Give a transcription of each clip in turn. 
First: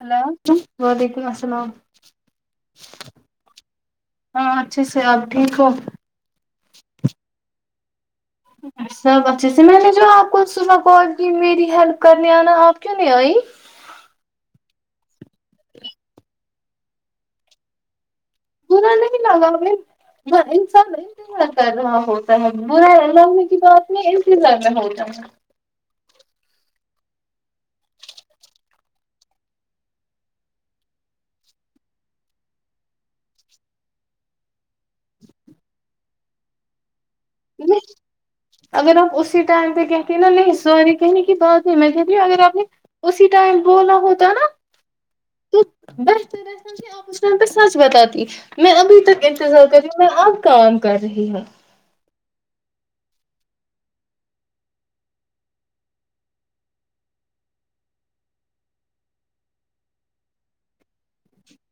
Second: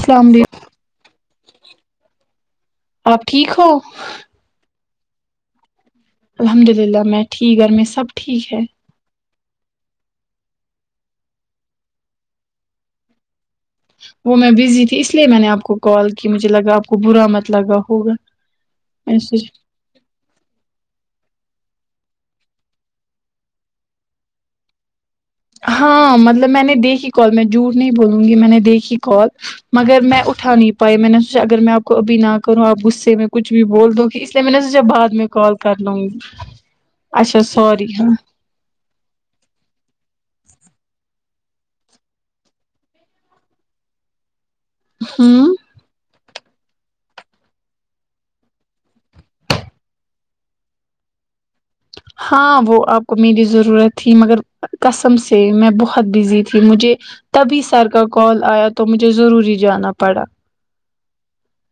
hello السلام علیکم وعلیکم السلام آپ ٹھیک ہو ہاں اچھے سے آپ ٹھیک ہو الحمد للہ میں ٹھیک گ ا میں سب ٹھیک ہے سا بس جیسے میں نے جو آپ کو صبح کال کی میری ہیلپ کرنے آنا آپ کیوں نہیں آئی وہ میں بزی تھی اس لیے میں نے آپ کو کال کی مجھے لگا آپ کو برا مت لگا ہوگا گناہ میں نے نہیں لاگا سوچا ب انسان نہیں ہو ہاں ہوتا ہے مر لگنا کی بت میںسیز لگنا ہوتا ہے م ہاں مطلب میں نے دیکھی کال میں جھوٹ نہیں بولوں گی میں نے دیکھی کال مگر میں اٹھا نہیں پائی میں نے سوچا اگر میں آپ کو ابھی نہ کروں آپ غصے میں کچھ بھی بول دو گی اس لیے میں نے سوچا بعد میں کال کر لوں گی اچھا سوری نہیں ہاں اگر آپ اسی ٹائم پہ کہتے ہیں نا نہیں سوری کہنے کی بات ہے میں کہتی ہوں اگر آپ نے اسی ٹائم بولا ہوتا ہے نا ہاں ٹم پہ سچ بتاتی میں ابھی تک انتظار کر رہی ہوں میں اب کام کر رہی ہوں ہاں وہ آپ کو میری ضرورت تھی مگر کسم سے میں بہت بزی تھی مجھے تبھی سر کا کال آیا تو مجھے ضروری جانا پڑا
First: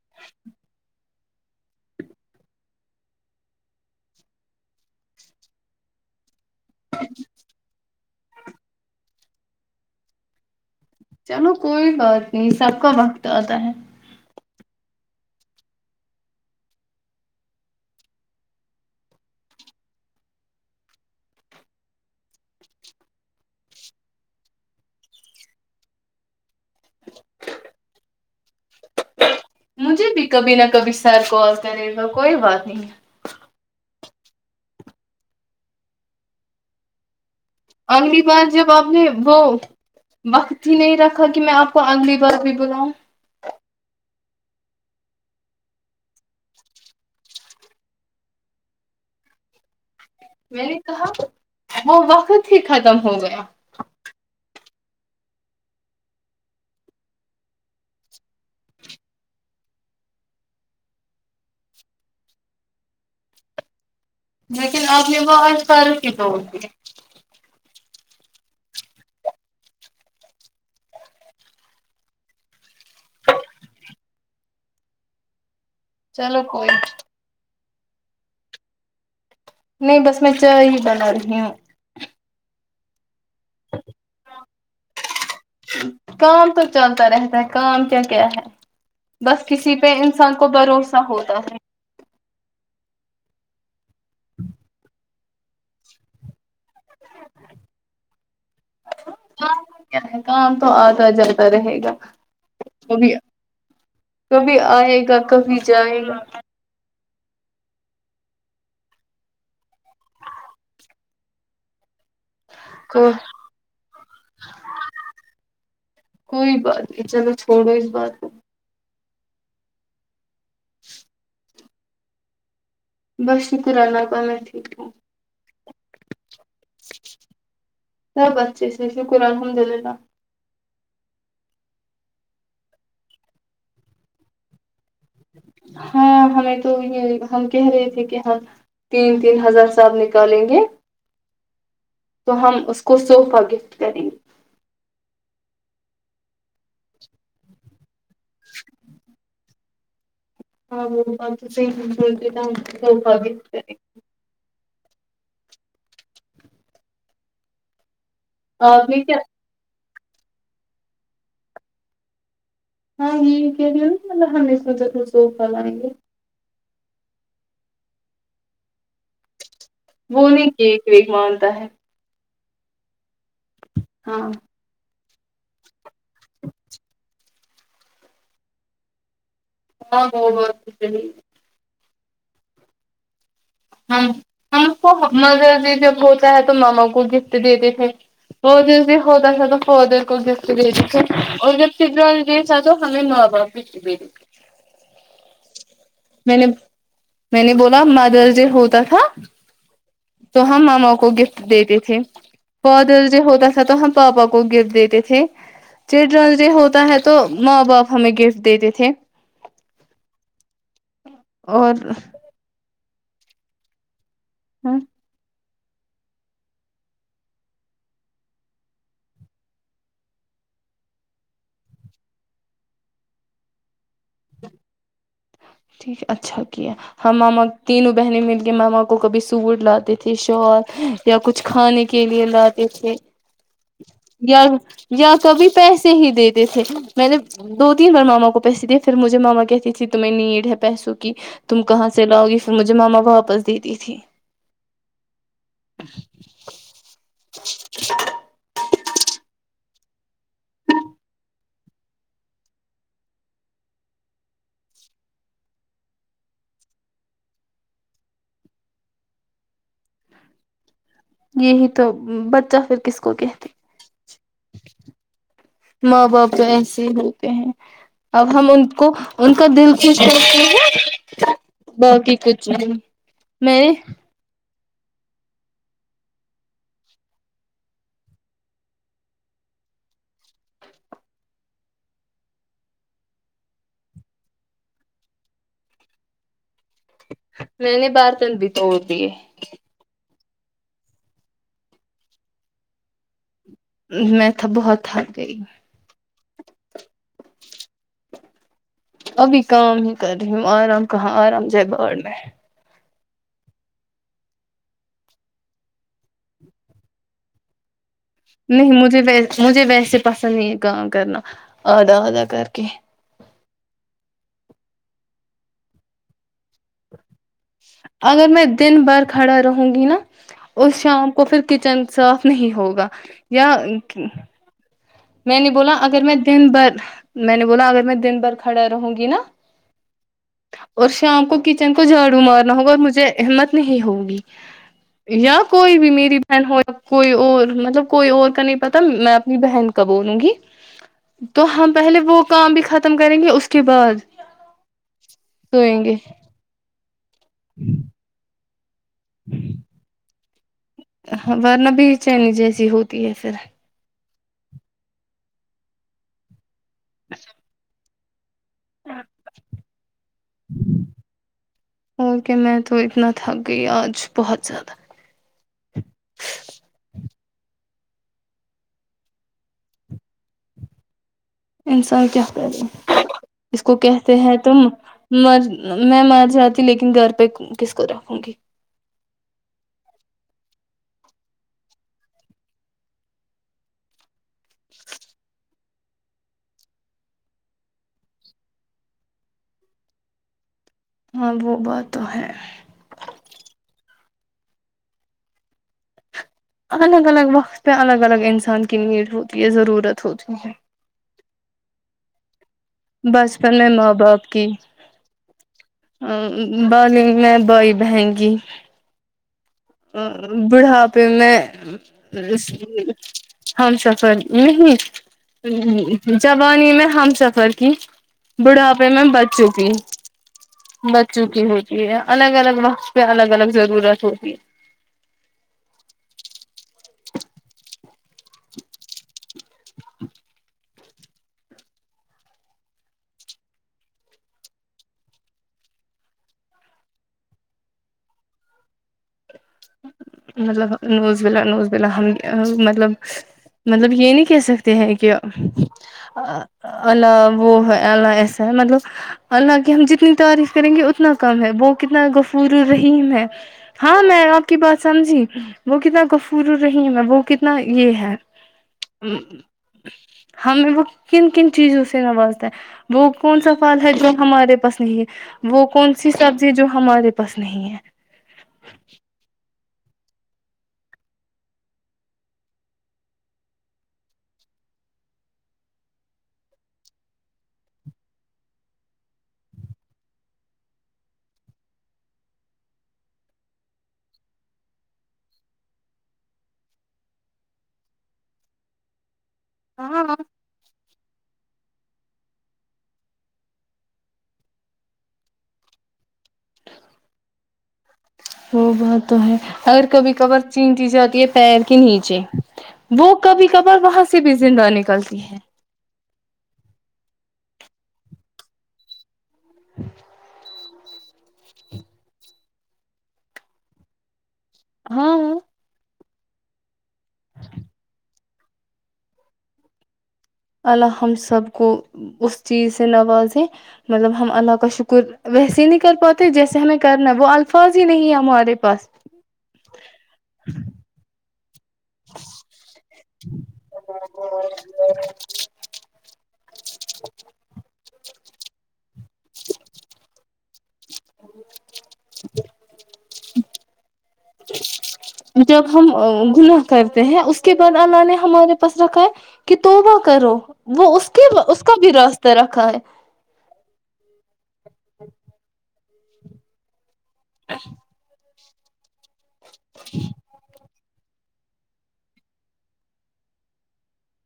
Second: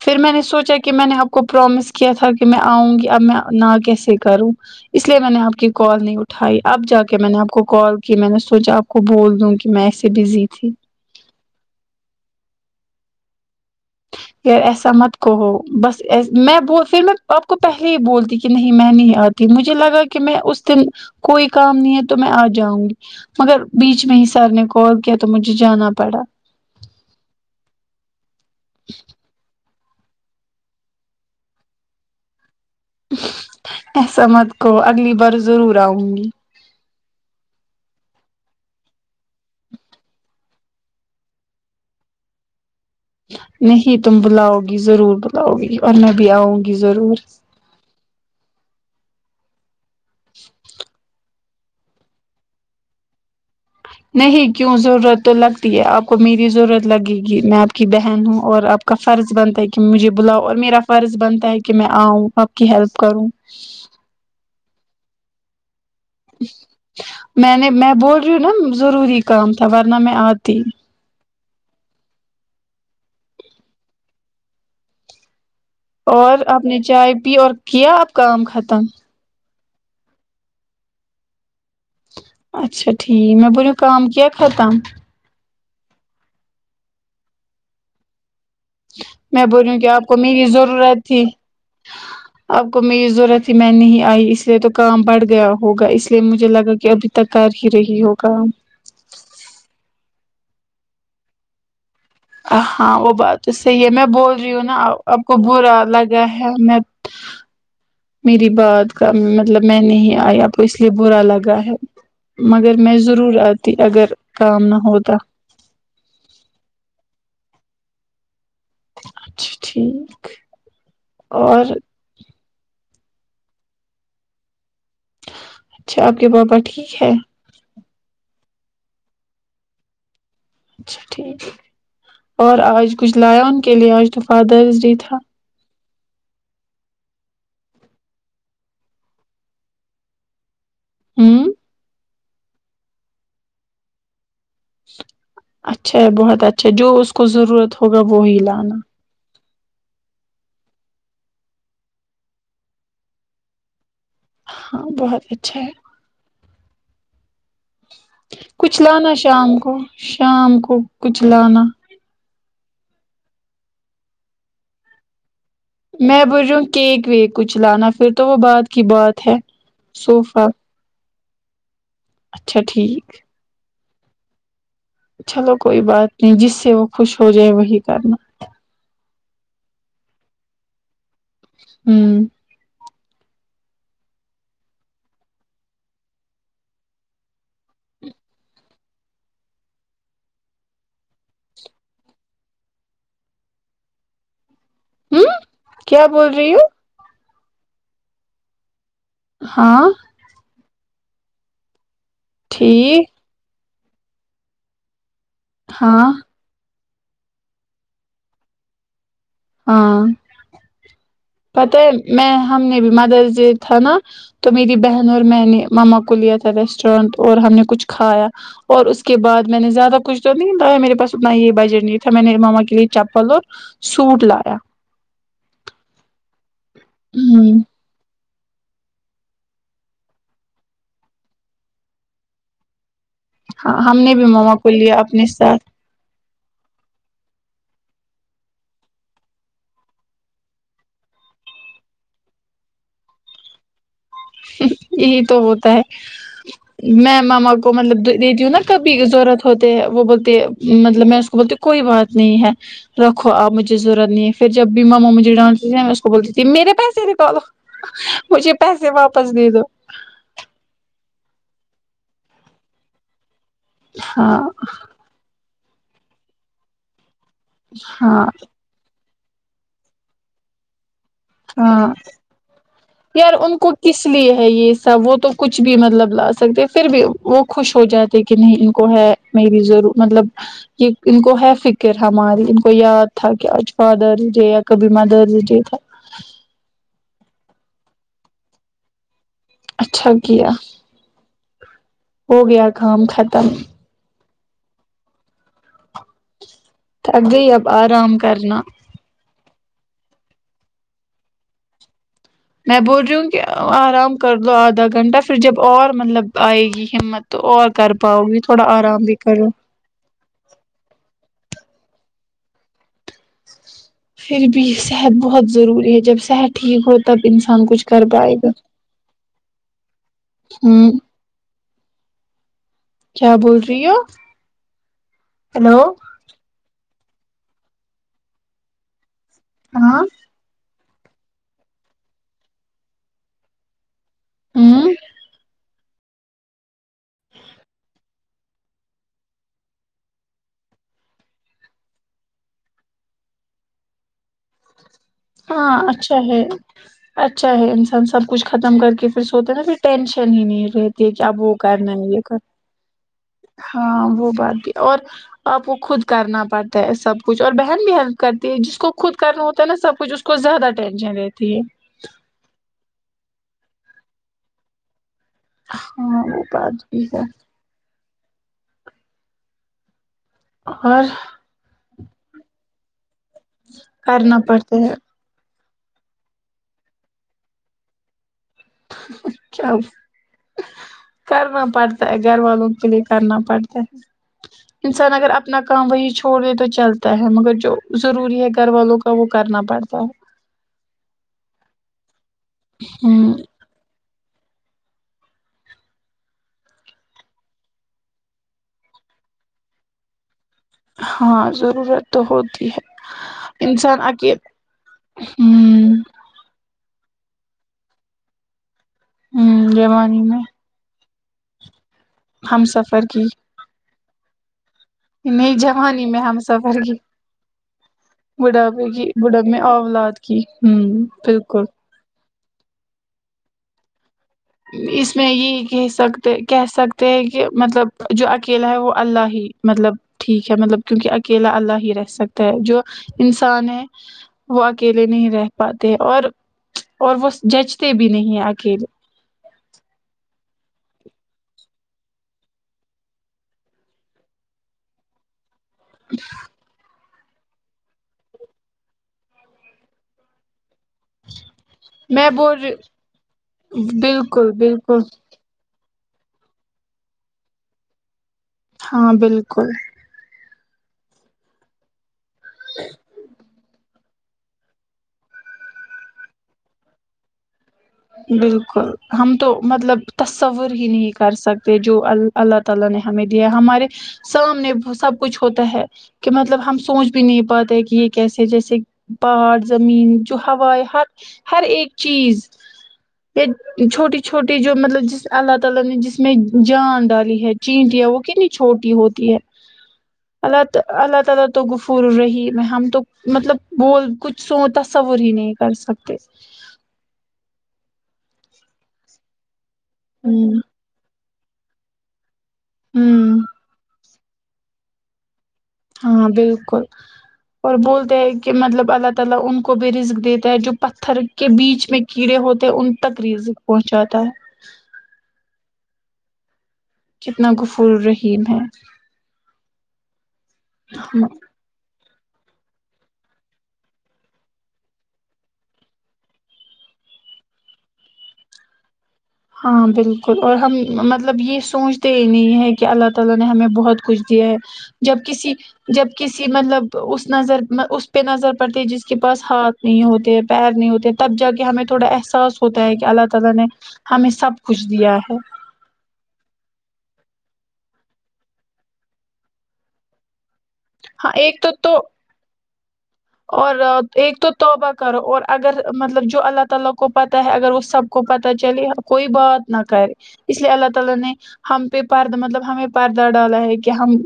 پھر میں نے سوچا کہ میں نے کو پرومس کیا تھا کہ میں آؤں گی اب میں نہ کیسے کروں اس لیے میں نے آپ کی کال نہیں اٹھائی اب جا کے میں نے آپ کو کال کی میں نے سوچا آپ کو بول دوں کہ میں ایسے بزی تھی چلو کوئی بات نہیں سب کا وقت آتا ہے یار ایسا مت کوو بس میں ب پھر میں آپ کو پہلے ہی بولتی کہ نہیں میں نہیں آتی مجھے لگا کہ میں اس دن کوئی کام نہیں ہے تو میں آ جاؤں گی مگر بیچ میں ہی سر نے کال کیا تو مجھے جانا پڑا [inaudible] مجھے بھی کبھی نہ کبھی سر کال کرے گا کوئی بات نہیں [inaudible] ایسا مت کو اگلی بار ضرور آؤں گی اگلی بار جب آپ نے وہ وقت ہی نہیں رکھا کہ میں آپ کو اگلی بار بھی بلاؤں نہیں تم بلاؤ گی ضرور بلاؤ گی اور میں بھی آؤں گی ضرور میں نے کہا وہ وقت ہی ختم ہو گیا نہیں کیوں ضرورت تو لگتی ہے آپ کو میری ضرورت لگے گی میں آپ کی بہن ہوں اور آپ کا فرض بنتا ہے کہ مجھے بلاؤ اور میرا فرض بنتا ہے کہ میں آؤں آپ کی ہیلپ کروں لیکن آپ نے وہ آج کل جوک میں نے میں بول رہی ہوں نا ضروری کام تھا ورنہ میں آتی اور چلو آپ کوئی نے چائے پی اور کیا آپ کام ختم نہیں بس میں چائے ہی بنا رہی ہوں اچھا ٹھیک میں بریو کام کیا ختم کام تو چلتا رہتا ہے کام کیا کیا ہے بس میں کسی بولیوں کہ پہ آپ کو انسان میری بھروسہ ضرورت تھی ہوتا ہے آپ کو میری ضرورت ہی میں نہیں آئی اس لیے تو کام بڑھ گیا ہوگا اس لیے مجھے لگا کہ ابھی تک کر ہی رہی ہو کام کام کیا ہے کام تو آتا جرتا رہے گا ہاں وہ بات تو صحیح ہے میں بول رہی کبھی ہوں نا آئے گا آپ کو کبھی برا جائے گا لگا ہے میں میری بات کا مطلب میں نہیں آیا کو اس لیے برا لگا ہے مگر میں کو ضرور آتی اگر کام نہ ہوتا پڑو اس بات کو اچھا ٹھیک [inaudible] اور بس شکر اللہ تالہ ٹھیک اچھا کہ بابا ٹھیک ہے سب اچھے سے شکر الحمد للہ اچھا ٹھیک اور آج کچھ لایا ان کے لیے آج تو فادرس ڈے تھا [unintelligible] ہاں ہمیں تو یہ ہم کہہ رہے تھے کہ ہم تین تین ہزار سب نکالیں گے [inaudible] تو ہم اس کو صوفہ گفٹ کریں گے اچھا بہت اچھا جو اس کو ضرورت ہو ہوگا وہ ہی لانا ہاں وہتے ہمکا بھی ہاں بہت اچھا ہے کچھ آپ نے لانا کیا شام کو شام کو کچ لانا ہاں یہ کہ ہ ہمتا توسو میں بوجو کیک ویک کچھ لانا پھر تو وہ بعات کی بات ہے وہ صوفہ نہیں کیک رمان تا ہے اچھا ٹھیک ہاں چلو کوئی بات نہیں جس سے وہ خوش ہو جائے وہی کرنا ہاں وہ بت صحی ہے ہوں ہم ہم کو مدرسی جب ہوتا ہے تو ماما کو گفٹ دیتے تھے مدر جی ہوتا تھا تو فادر کو گفٹ دیتے تھے اور جب فی تھا تو ہمیں ن دے دیتے ہوں کیا بول میں نے رہی ہوں میں نے بولا مادر ج ہوتا ہاں ہاں تو ہم ماما کو گفٹ دیتے تھے بدر ٹھیک ج جو ہوتا س تو ہم پاپا کو گفٹ دیتے تھے ج ہاں ڈرل ج ہوتا ہے تو تو ماں باپ ہمیں گفٹ دیتے تھے ہاں پت ہے اور میں ہم بیما درج تھا نا تو میری بہن اور میں نے ماما کو لیا تھا ریسٹورینٹ اور ہم نے کچھ کھایا اور اس کے بعد میں نے زیادہ کچھ تو نہیں لایا میرے پاس اتنا یہ بجٹ نہیں تھا میں نے ماما کے لیے چپل اور سٹ لایا ٹھیک ہے اچھا کیا ہ ماما ہوں تینوں بہنی مل کہ ماما کو کبھی سوٹ لاتے تھے شال یا کچھ کھانے کے لیے لاتے تھے ہم نے بھی یا ماما کو لیا یا اپنے کبھی ساتھ پیسے ہی دیتے تھے میں نے دو تین بار ماما کو پیسے دیے پ مجھے ماما کہتی تھی تم میں نیٹ پیسوں کی تم کہاں سے لاؤ گی پھر مجھے ماما واپس دیتی تھی یہ تو ہوتا ہے میں ماما کو مطلب دیتی ہوں نا کبھی ضرورت ہوتے ہے وہ بولتے مطلب میں اس کو بولتی کوئی بات نہیں ہے رکھو آپ مجھے ضرورت نہیں ہے پھر جب بھی ماما مجھے ڈانس دیتے میں اس کو بولتی تھی میرے پیسے نکالو مجھے پیسے واپ پس د دو یہی تو بچہ پھر کس کو کہتی ہاں م بپ ج ایسی ہیں اب ہاں ہم ان کو ان کا دل کس کرتے ہے ہاں باقٹیک جی یار ان کو کس لیے ہے یہ سب وہ تو کچھ بھی مطلب لا سکتے پھر بھی وہ خوش ہو جاتے کہ نہیں ان کو ہے میری ضرور مطلب یہ ان کو ہے فکر ہماری ان کو یاد تھا کہ آج فادرس ڈے یا کبھی مدرس ڈے تھا میں نے بار تند بھی توڑ دیے اچھا گیا ہو گیا کام ختم میں تھا بہت تھک گئی تھک گئی اب آرام کرنا ابھی کام ہی کر رہی ہوں آرام کہاں آرام جائے باور میں میں بول رہی ہوں کہ آرام کر لو آدھا گھنٹہ پھر جب اور مطلب آئے گی ہمت تو اور کر پاؤ گی تھوڑا نہیں مجھے آرام بھی و کرو مجھے ویسے پسند نہیں ہے کام کرنا ادا ادا کر کے پھر بھی صحت بہت ضروری ہے جب شحت اگر میں دن بھر کھڑا رہوں گی نا اس ہوں شام کو پھر کچن صاف نہیں ہوگ و کیا یا بول رہی ہو میں نے بولا ہیلو اگر میں دن بھر میں نے بولا اگر میں دن بھر کھڑا رہوں گی نا ہاں اور شام کو کچن کو جھاڑو مارنا ہوگا اور مجھے احمت نہیں ہوگی ہوں یا کوئی بھی میری بہن ہو کوئی اور مطلب کوئی اور کا نہیں پتا میں اپنی بہن بولوں گی تو ہم پہلے وہ کام بھی ختم کریں گے اس کے بعد ہاں سوئیں گے اچھا ہے اچھا ہے انسان سب کچھ ختم کر ھر سوچتےا پھر ینشن تن نہیں رہتی ہے کہ اب وہ ورنہ کرنا بے ہے یہ چینی کر جیسی ہوتی ہے پھر ہاں وہ پاتی اور آپ کو خود کرنا پڑتی سب کچھ اور بہن بھیہن کرتی ہے جس کو خود کرنا ہوتا ہے نا سب اس کو زیادہ ٹینشن رہتی ہے اور کہ میں تو اتنا تھک گئی آج بہت زیادہ ہاں وہ بات بھی ہے اور انسان کی کرے اس کو کہتے ہیں کرنا تو پڑتا ہے مر میں مار جاتی لیکن گھر پہ کس کو رکھوں گی کیا کرنا پڑتا ہے گھر والوں کے لیے کرنا پڑتا ہے انسان اگر آپ اپنا کام وہی چھوڑ دے تو چلتا ہے مگر جو ضروری ہے گھر والوں کا وہ کرنا پڑتا ہے ہاں وہ بات تو ہے ہوں الگ الگ وقت پہ الگ الگ انسان کی نیڈ ہوتی ہے ضرورت ہوتی ہے ہاں ضرورت تو ہوہ بچپن میں ماں باپ کی ہ ا بال میں بائی بہن گی ہ ا جوانی میں بڑھا پھر ہم سفر کی سا نہیں نہیں جوانی میں ہم جبانی سفر میں کی ہم سفر بڑھاپے میں کی بڑھاپ بچوں میں کی اولاد کی ہ بچوں کی بالکل ہوتی ہے الگ الگ وقت پہ الگ الگ الگ ضرورت ہوگ ہے اس میں یہ کہہ سکتے کہہ سکتے ہیں کہ مطلب جو اکیلا ہے وہ اللہ ہی مطلب ٹھیک ہے مطلب کیونکہ اکیلا اللہ ہی رہ سکتا ہے جو انسان ہے وہ اکیلے نہیں رہ پاتے اور اور وہ جچتے بھی نہیں ہیں اکیلے مطلب نوز بلا نوز بلا ہم مطلب مطلب یہ نہیں کہہ سکتے ہیں کہ ال وہ ہے اللہ ایسا ہے مطلب اللہ کی ہم جتنی تعریف کریں گے تنا کم ہے وہ کتنا میں غفور بول رہی الرحیم ہے ہاں میں آپ بالکل کہ بالکل سمجی وہ کتاب کفور الرحیم ہے وہ کتنا یہ ہے ہاں بالکل [inaudible] ہمیں وہ کن کن چیزوں سے نواز ہے وہ کون سا فال ہے جو ہمارے پاس نہیں ہے وہ کون سی سبزی ہے جو ہمارے پاس نہیں ہے بالکل ہم تو مطلب تصور ہی نہیں کر سکتے جو اللہ تعالی نے ہمیں دیا ہے ہمارے سب ہم نے سب کچھ ہوتا ہے کہ مطلب ہم سوچ بھی نہیں پاتے کہ یہ کیسے جیسے باہر زمین جو ہوائے حق ہر ایک چیز چھوٹی چھوٹی جو مطلب اللہ تعالی نے جس میں جان ڈالی ہے چینٹ یا وہ کتنی چھوٹی ہوتی ہے ہاں اللہ تعالی تو گفور رہی میں ہم تو مطلب بول کچھ سو تصور ہی نہیں کر سکتے وہ بہت تو ہے اگر کبھی کبار ہوں چین چیز جاتی ہے پیر کے نیچے وہ ہوں کبھی کبار وہاں سے سے بزندہ نکلتی ہے [unintelligible] ہاں بالکل اور بولتے ہیں کہ مطلب اللہ [unintelligible] مطلب ان کو بھی رسک دیتا ہے جو [unintelligible] پتھر کے بیچ میں کیڑے ہوتے ہیں ان تک ریزک پہنچاتا ہے [unintelligible] ہاں ہاں [unintelligible] کتنا گف الرحیم ہے [unintelligible] ال ہم سب کو اس [unintelligible] چیز سے نوازیں مطلب ہم اللہ کا شکر ویسے ہی نہیں کر پاتے جیسے ہمیں کرنا ہے وہ الفاظ ہی نہیں ہے ہمارے پاس [unintelligible] ہاں بالکل اور ہم مطلب یہ [unintelligible] پہنچتے ہی نہیں ہے کہ اللہ تعالی نے ہمیں بہت کچھ دیا ہے جب کسی جب کسی مطلب اس نظر اس پہ نظر پڑتی ہے جس [unintelligible] اس کے پاس ہاتھ نہیں ہوتے پیر [unintelligible] نہیں ہوتے تب جا کے ہمیں تھوڑا احساس ہوتا ہے کہ اللہ تعالی نے [unintelligible] کچھ دیا ہے جب ہم گناہ کرتے ہیں اس [unintelligible] اس کے بعد اللہ نے ہمارے پاس رکھا ہے کہ تو وہ کرو [unintelligible] وہ اس کے ہاں ایک اس تو کا بھی تو راستہ رکھا ہے اور ایک تو [unintelligible] توبہ کرو اور اگر مطلب جو اللہ تعالی کو پتا ہے اگر اس سب کو پتا تو چلیے [unintelligible] کوئی بات نہ کرے اس لیے اللہ ت نے ہم پہ مطلب ہمیں پردہ ڈالا ہے کہ ہم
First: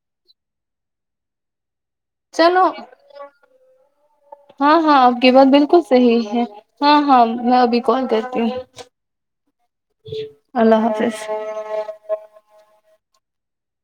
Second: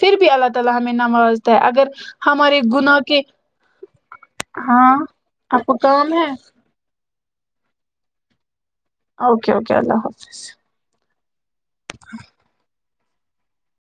پھر بھی [unintelligible] اللہ میں نماز د ہے اگر [unintelligible] چلو گناہ کے ہاں ہاں آپ کی بات آپ کو بالکل کام صحیح ہے ہاں ہاں [unintelligible] میں ابھی کون کرتی ہ [unintelligible] اوکے اوکے اللہ حافظ اللہ حافظ [inaudible]